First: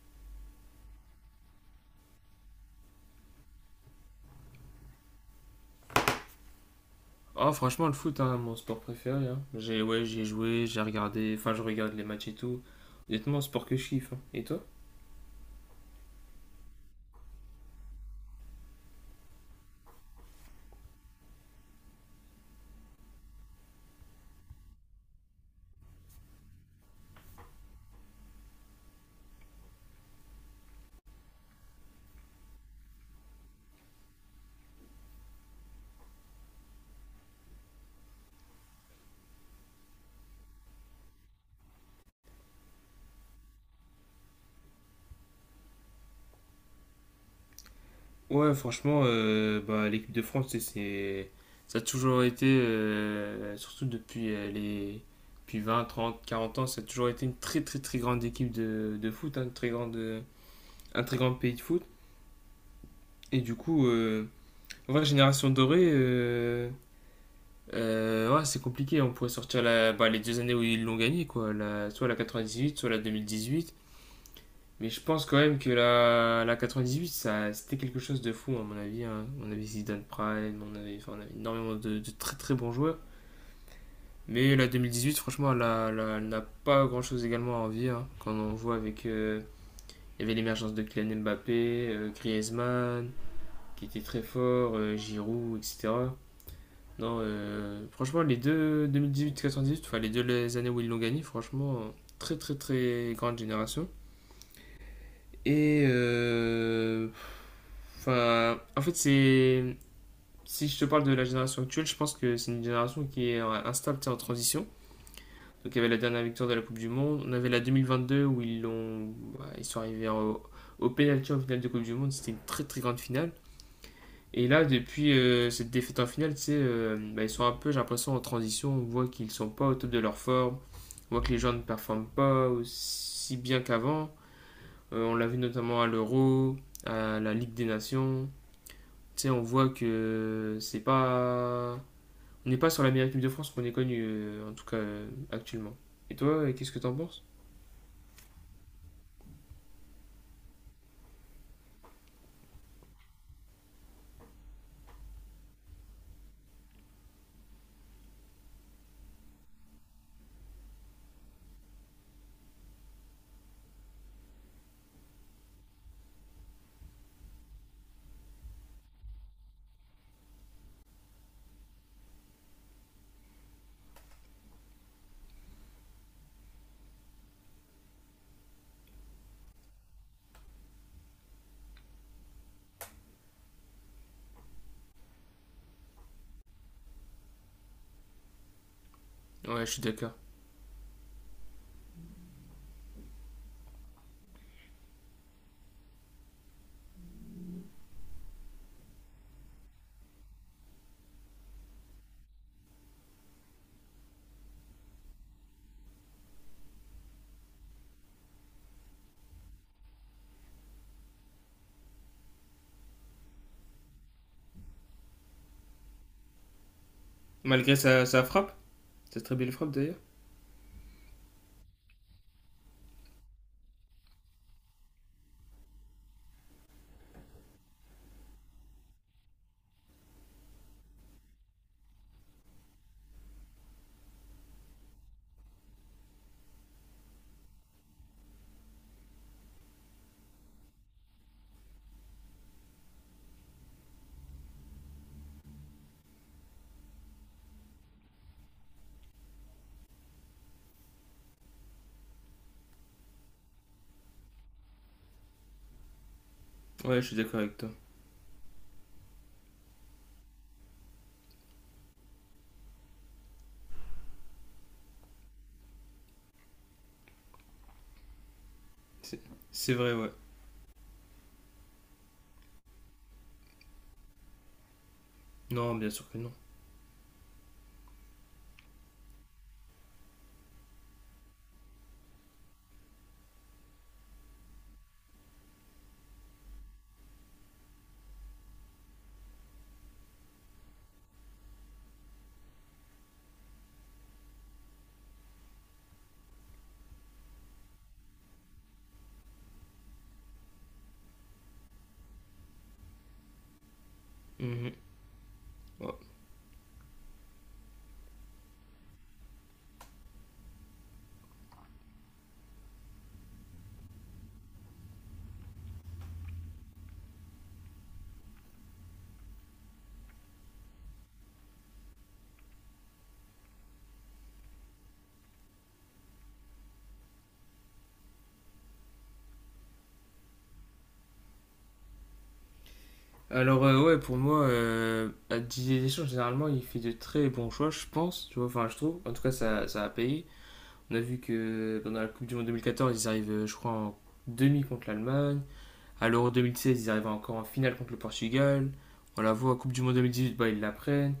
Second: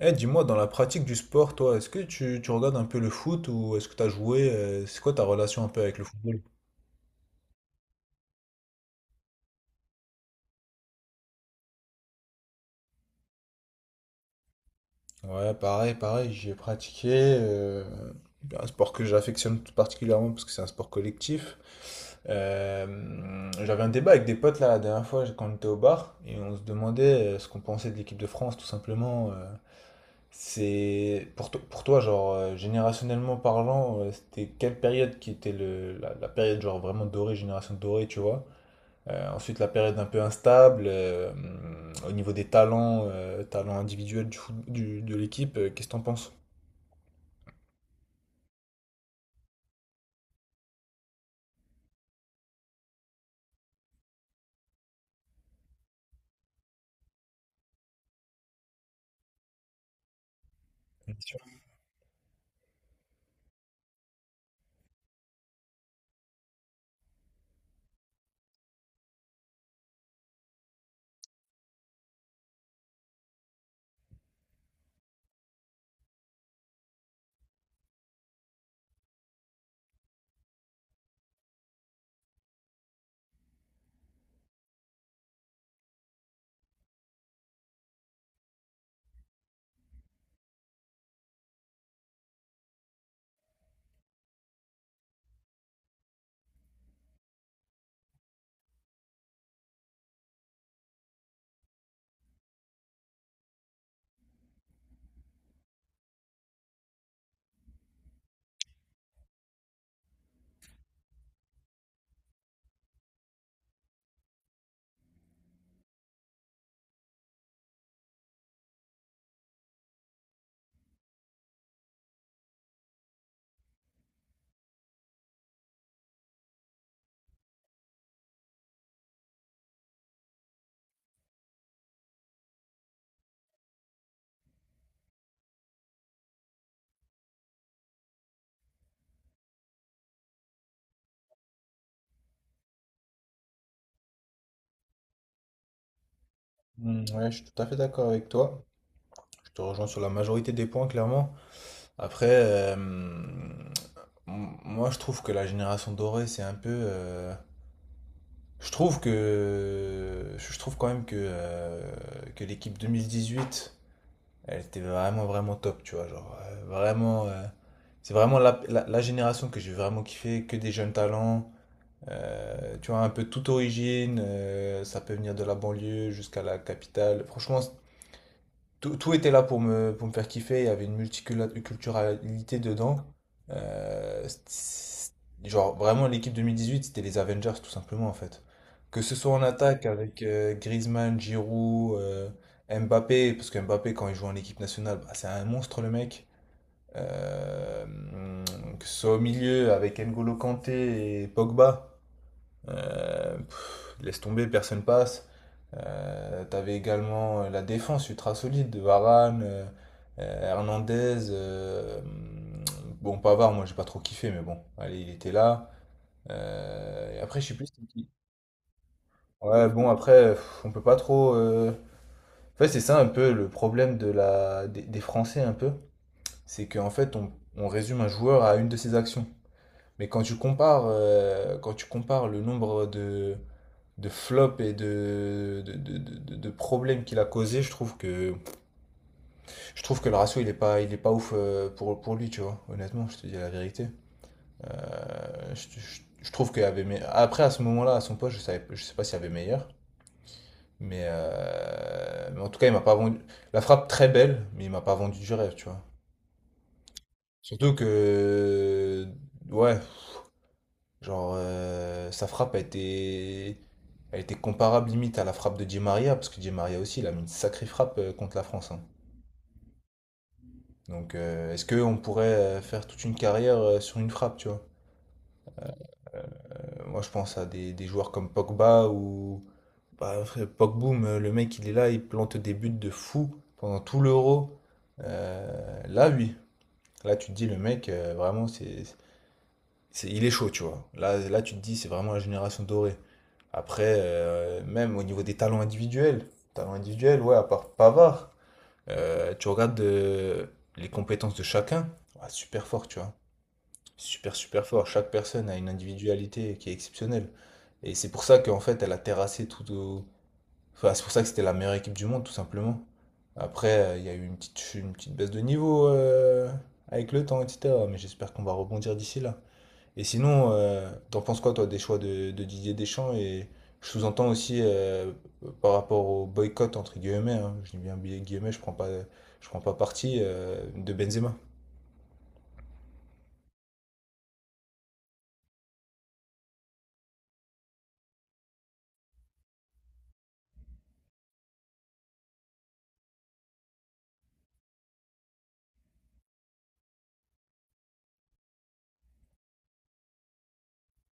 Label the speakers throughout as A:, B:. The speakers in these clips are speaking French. A: Eh, dis-moi, dans la pratique du sport, toi, est-ce que tu regardes un peu le foot ou est-ce que tu as joué? C'est quoi ta relation un peu avec le football?
B: Ah, franchement, le foot, hein, mon sport préféré, hein. J'ai ouais, j'ai joué, j'ai regardé, enfin, je regarde les matchs et tout. Honnêtement, sport que je kiffe, hein. Et toi?
A: Ouais, pareil, pareil, j'ai pratiqué euh, un sport que j'affectionne tout particulièrement parce que c'est un sport collectif. J'avais un débat avec des potes là la dernière fois quand on était au bar et on se demandait ce qu'on pensait de l'équipe de France tout simplement. C'est pour toi genre générationnellement parlant, c'était quelle période qui était la période genre vraiment dorée, génération dorée, tu vois? Ensuite, la période un peu instable, au niveau des talents, talents individuels de l'équipe, qu'est-ce que t'en penses?
B: Ouais, franchement, bah, l'équipe de France, tu sais, c'est ça a toujours été, surtout depuis 20, 30, 40 ans, ça a toujours été une très, très, très grande équipe de foot, hein, une très grande, un très
A: Bien
B: grand
A: sûr.
B: pays de foot. Et du coup, en vrai, génération dorée. Ouais, c'est compliqué. On pourrait sortir bah, les deux années où ils l'ont gagné, quoi. Soit la 98, soit la huit. Mais je pense quand même que la 98, ça, c'était quelque chose de fou, à mon avis, hein. On avait Zidane Prime, on avait, enfin, on avait énormément de très très bons joueurs. Mais la 2018, franchement, elle n'a pas grand-chose également à envier, hein. Quand on voit il y avait l'émergence de Kylian Mbappé, Griezmann, qui était très fort, Giroud, etc. Non, franchement, les deux 2018-98, enfin les années où ils l'ont gagné, franchement, très très très grande génération. Et enfin, en fait, c'est si je te parle de la génération actuelle, je pense que c'est une génération qui est instable, tu sais, en transition. Donc il y avait la dernière victoire de la Coupe du Monde, on avait la 2022 où bah, ils sont arrivés au penalty en finale de Coupe du Monde, c'était une très très grande finale. Et là, depuis cette défaite en finale, tu sais, bah, ils sont un peu, j'ai l'impression, en transition. On voit qu'ils sont pas au top de leur forme. On voit que les gens ne performent pas aussi bien qu'avant. On l'a vu notamment à l'Euro, à la Ligue des Nations. Tu sais, on voit que c'est pas. On n'est pas sur la meilleure équipe de France qu'on ait connue, en tout cas actuellement. Et toi, qu'est-ce que t'en
A: Hum,
B: penses?
A: ouais, je suis tout à fait d'accord avec toi. Je te rejoins sur la majorité des points, clairement. Après, moi, je trouve que la génération dorée, c'est un peu. Je trouve que. Je trouve quand même que l'équipe 2018 elle était vraiment, vraiment top, tu vois. Genre, vraiment. C'est vraiment la génération que j'ai vraiment kiffé, que des jeunes talents. Tu vois, un peu toute origine. Ça peut venir de la banlieue jusqu'à la capitale. Franchement, tout était là pour pour me faire kiffer, il y avait une multiculturalité dedans. Euh, c'est- genre, vraiment, l'équipe 2018, c'était les Avengers, tout simplement, en fait. Que ce soit en
B: Ouais, je suis
A: attaque
B: d'accord.
A: avec Griezmann, Giroud, Mbappé, parce que Mbappé, quand il joue en équipe nationale, bah, c'est un monstre, le mec. Euh, que ce soit au milieu avec N'Golo Kanté et Pogba, pff, laisse tomber, personne passe. T'avais également la défense ultra solide, de Varane, Hernandez. Bon, Pavard, moi j'ai pas trop kiffé, mais bon, allez, il était là. Et après, je sais plus
B: Malgré
A: c'était
B: sa,
A: qui.
B: sa frappe, sa très belle
A: Ouais,
B: frappe
A: bon,
B: d'ailleurs.
A: après, pff, on peut pas trop. En fait, c'est ça un peu le problème de des Français, un peu. C'est qu'en fait, on résume un joueur à une de ses actions. Mais quand tu compares le nombre de flops et de problèmes qu'il a causé, je trouve que je trouve que le ratio, il est pas ouf pour lui, tu vois. Honnêtement, je te dis la vérité. Je trouve qu'il y avait après, à ce moment-là, à son poste, je sais pas s'il y avait meilleur. Mais en tout cas, il m'a pas vendu. La frappe très belle, mais il m'a pas vendu du rêve, tu vois.
B: Ouais, je suis d'accord avec toi.
A: Surtout que. Ouais, genre, sa frappe a été. A été comparable limite à la frappe de Di Maria, parce que Di Maria aussi, il a mis une sacrée frappe contre la France, hein.
B: C'est c'est vrai, ouais.
A: Donc, est-ce qu'on pourrait faire toute une carrière sur une frappe, tu vois?
B: Non, bien sûr que non.
A: Moi, je pense à des joueurs comme Pogba ou bah, Pogboom, le mec, il est là, il plante des buts de fou pendant tout l'Euro. Là, oui. Là, tu te dis, le mec, vraiment, il est chaud, tu vois. Là, tu te dis, c'est vraiment la génération dorée. Après, même au niveau des talents individuels, ouais, à part Pavard, tu regardes les compétences de chacun, ouais, super fort, tu vois. Super, super
B: Mhm.
A: fort. Chaque personne a une
B: Ouais.
A: individualité qui est exceptionnelle. Et c'est pour ça qu'en fait, elle a terrassé tout au. Enfin, c'est pour ça que c'était la meilleure équipe du monde, tout simplement. Après, il y a eu une petite baisse de niveau avec le temps, etc. Mais j'espère qu'on va rebondir d'ici là. Et sinon, t'en penses quoi, toi, des choix de Didier Deschamps? Et je sous-entends aussi par rapport au boycott, entre guillemets, hein. Je dis bien guillemets, je prends pas parti de Benzema.
B: Alors, ouais, pour moi, à Didier Deschamps, généralement, il fait de très bons choix, je pense, tu vois, enfin je trouve, en tout cas ça a payé. On a vu que pendant la Coupe du Monde 2014, ils arrivent, je crois, en demi contre l'Allemagne. À l'Euro 2016, ils arrivent encore en finale contre le Portugal. On la voit à Coupe du Monde 2018, bah, ils la prennent.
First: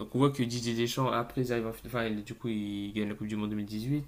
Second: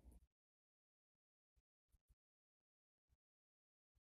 B: Donc on voit que Didier Deschamps, après, ils arrivent en finale, enfin, du coup, ils gagnent la Coupe du Monde 2018.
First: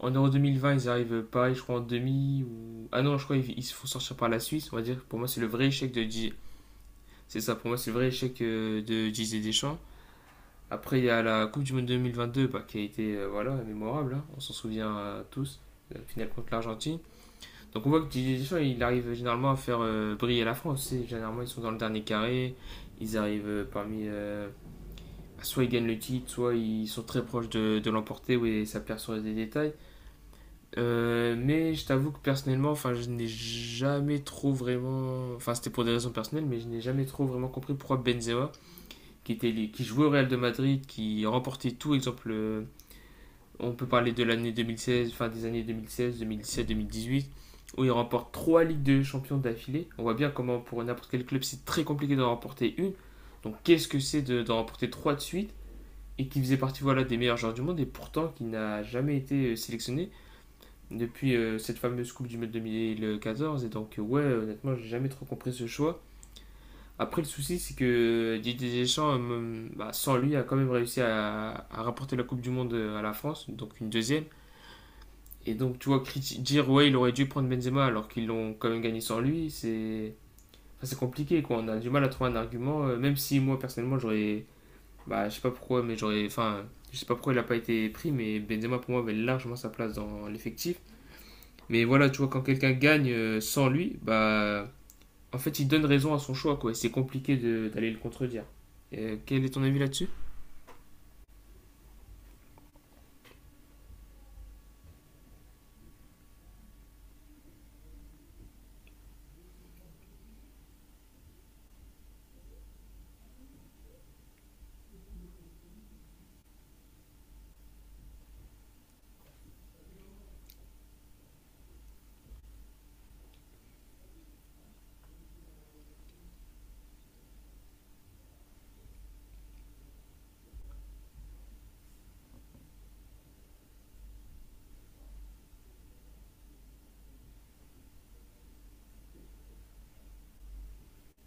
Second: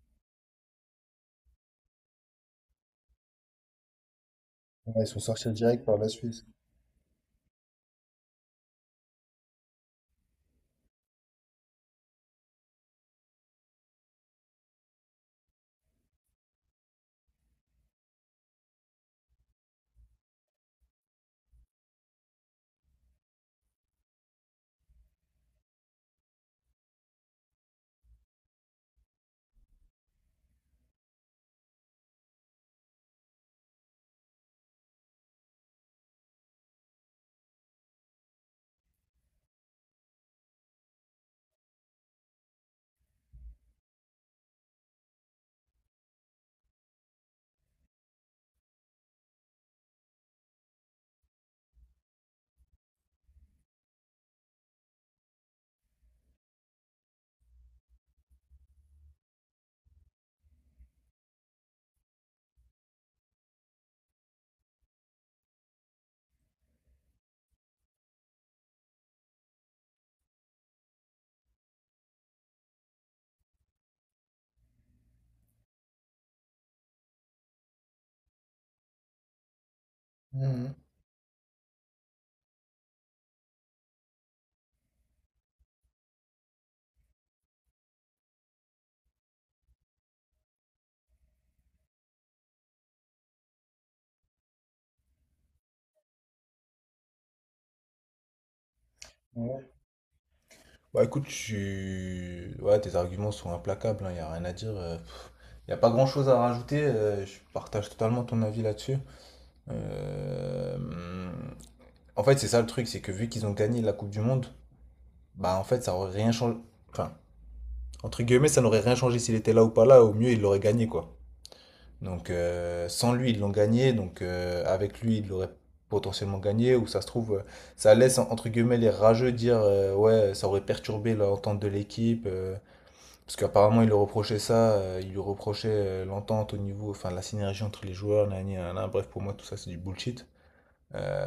B: En Euro 2020, ils arrivent pareil, je crois, en demi. Ah non, je crois qu'ils ils se font sortir par la Suisse, on va dire.
A: Ouais, ils sont
B: Pour moi,
A: sortis direct par la Suisse.
B: C'est ça, pour moi, c'est le vrai échec de Didier Deschamps. Après, il y a la Coupe du Monde 2022, bah, qui a été, voilà, mémorable, hein. On s'en souvient, tous, la finale contre l'Argentine. Donc on voit que Didier Deschamps, il arrive généralement à faire briller la France. Généralement, ils sont dans le dernier carré, ils arrivent, soit ils gagnent le titre, soit ils sont très proches de l'emporter, oui, ça perd sur des détails. Mais je t'avoue que personnellement, enfin, je n'ai jamais trop vraiment. Enfin, c'était pour des raisons personnelles, mais je n'ai jamais trop vraiment compris pourquoi Benzema qui jouait au Real de Madrid, qui remportait tout. Exemple, on peut parler de l'année 2016, fin des années 2016, 2017, 2018, où il remporte trois Ligues de Champions d'affilée. On voit bien comment pour n'importe quel club, c'est très compliqué d'en remporter une. Donc qu'est-ce que c'est d'en remporter trois de suite, et qui faisait partie, voilà, des meilleurs joueurs du monde et pourtant qui n'a jamais été sélectionné depuis cette fameuse Coupe du Monde 2014. Et donc, ouais, honnêtement, j'ai jamais trop compris ce choix. Après, le souci, c'est que Didier Deschamps, bah, sans lui, a quand même réussi à rapporter la Coupe du Monde à la France, donc une deuxième. Et donc, tu vois, dire ouais, il aurait dû prendre Benzema alors qu'ils l'ont quand même gagné sans lui, c'est enfin, c'est compliqué, quoi. On a du mal à trouver un argument, même si moi personnellement, j'aurais. Bah, je sais pas pourquoi, mais j'aurais. Enfin, je sais pas pourquoi il a pas été pris, mais Benzema pour moi avait largement sa place dans l'effectif. Mais voilà, tu vois, quand quelqu'un gagne sans lui, bah. En fait, il donne raison à son choix, quoi. Et c'est compliqué d'aller le contredire. Quel est ton
A: Mhm.
B: avis là-dessus?
A: Bah écoute, ouais, tes arguments sont implacables, il n'y a rien à dire. Il n'y a pas grand-chose à rajouter, je partage totalement ton avis là-dessus. Euh, En fait, c'est ça le truc, c'est que vu qu'ils ont gagné la Coupe du Monde, bah en fait, ça aurait rien changé. Enfin, entre guillemets, ça n'aurait rien changé s'il était là ou pas là, au mieux, il l'aurait gagné, quoi. Donc, sans lui, ils l'ont gagné, donc avec lui, ils l'auraient potentiellement gagné, ou ça se trouve, ça laisse, entre guillemets, les rageux dire, ouais, ça aurait perturbé l'entente de l'équipe. Parce qu'apparemment, il lui reprochait ça, il lui reprochait l'entente au niveau, enfin la synergie entre les joueurs, nanani, nanana. Bref, pour moi, tout ça, c'est du bullshit. Euh,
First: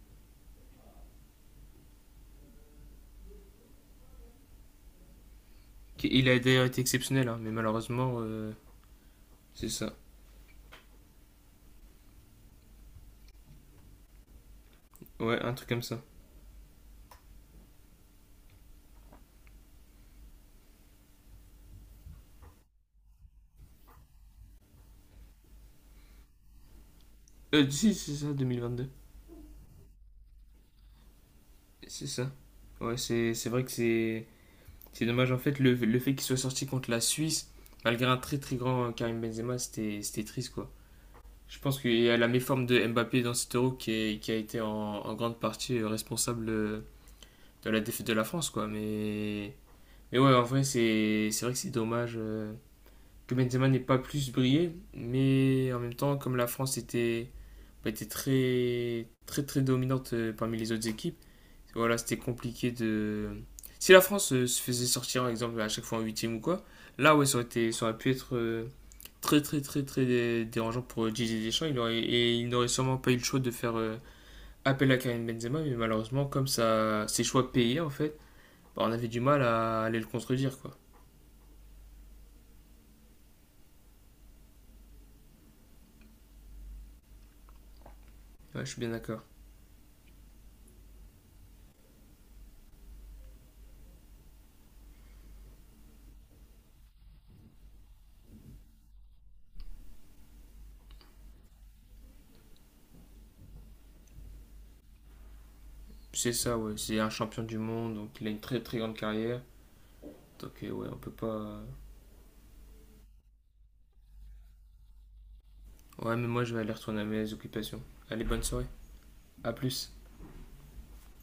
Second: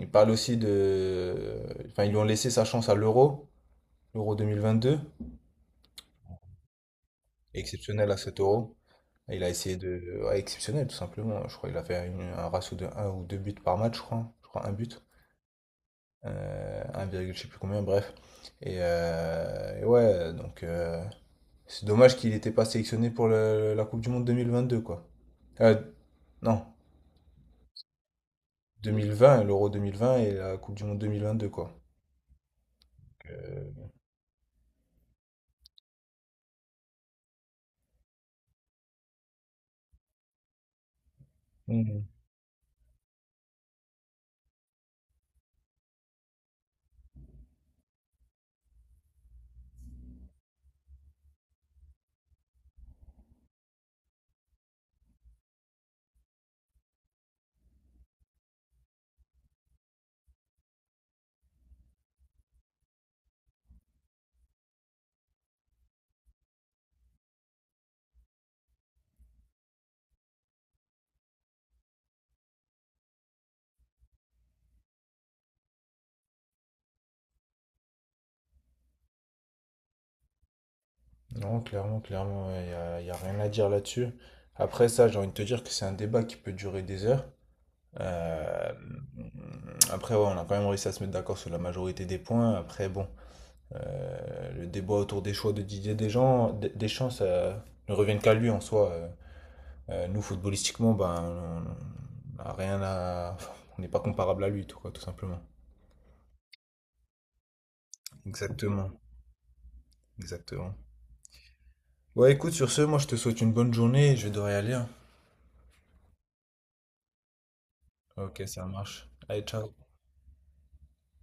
A: il parle aussi de. Enfin, ils lui ont laissé sa chance à l'euro, l'euro 2022,
B: Il a d'ailleurs été exceptionnel, hein, mais
A: exceptionnel
B: malheureusement,
A: à cet euro. Il a
B: c'est
A: essayé
B: ça.
A: de. Ouais, exceptionnel, tout simplement. Je crois qu'il a fait un ratio de un ou 2 buts par match, je crois. Je crois un but.
B: Ouais, un truc comme ça.
A: 1, virgule je sais plus combien, bref. Et ouais, donc c'est dommage qu'il n'était pas sélectionné pour la Coupe du Monde 2022, quoi. Euh, non,
B: Si, c'est ça, 2022.
A: 2020, l'Euro 2020 et la Coupe du Monde 2022, quoi.
B: C'est ça. Ouais, c'est vrai
A: Euh,
B: que c'est dommage, en fait, le fait qu'il soit sorti contre la Suisse, malgré un très très grand, Karim Benzema, c'était triste, quoi. Je pense qu'il
A: Mhm.
B: y a la méforme de Mbappé dans cet euro qui a été en grande partie, responsable, de la défaite de la France, quoi. Mais ouais, en vrai, c'est vrai que c'est dommage que Benzema n'ait pas plus brillé, mais en même temps, comme la France bah, était très, très, très dominante, parmi les autres équipes, voilà, c'était compliqué de. Si la France se faisait sortir, par exemple, à chaque fois en huitième ou quoi, là, ouais, ça aurait été, ça aurait pu être, très, très, très, très dérangeant pour Didier Deschamps, et il n'aurait sûrement pas eu le choix de faire appel à Karim Benzema, mais malheureusement, comme ça, ses choix payaient, en fait, bah, on avait du mal à aller le contredire, quoi.
A: Non, clairement, clairement, y a rien à dire là-dessus. Après ça, j'ai envie de te dire que c'est un débat qui peut durer des heures.
B: Ouais, je
A: Euh,
B: suis bien d'accord.
A: après, ouais, on a quand même réussi à se mettre d'accord sur la majorité des points. Après, bon, le débat autour des choix de Didier Deschamps, Deschamps, ça ne revient qu'à lui en soi. Nous, footballistiquement, ben, on on a rien à on n'est pas comparable à lui, tout, quoi, tout simplement.
B: C'est ça, ouais. C'est un champion du monde, donc il a une très très grande
A: Exactement.
B: carrière. Donc,
A: Exactement.
B: ouais, on peut pas.
A: Ouais, écoute, sur ce, moi je te souhaite une bonne journée et je vais devoir y aller, hein.
B: Ouais, mais moi je vais aller retourner à mes occupations. Allez,
A: Ok,
B: bonne
A: ça
B: soirée.
A: marche. Allez,
B: À
A: ciao.
B: plus.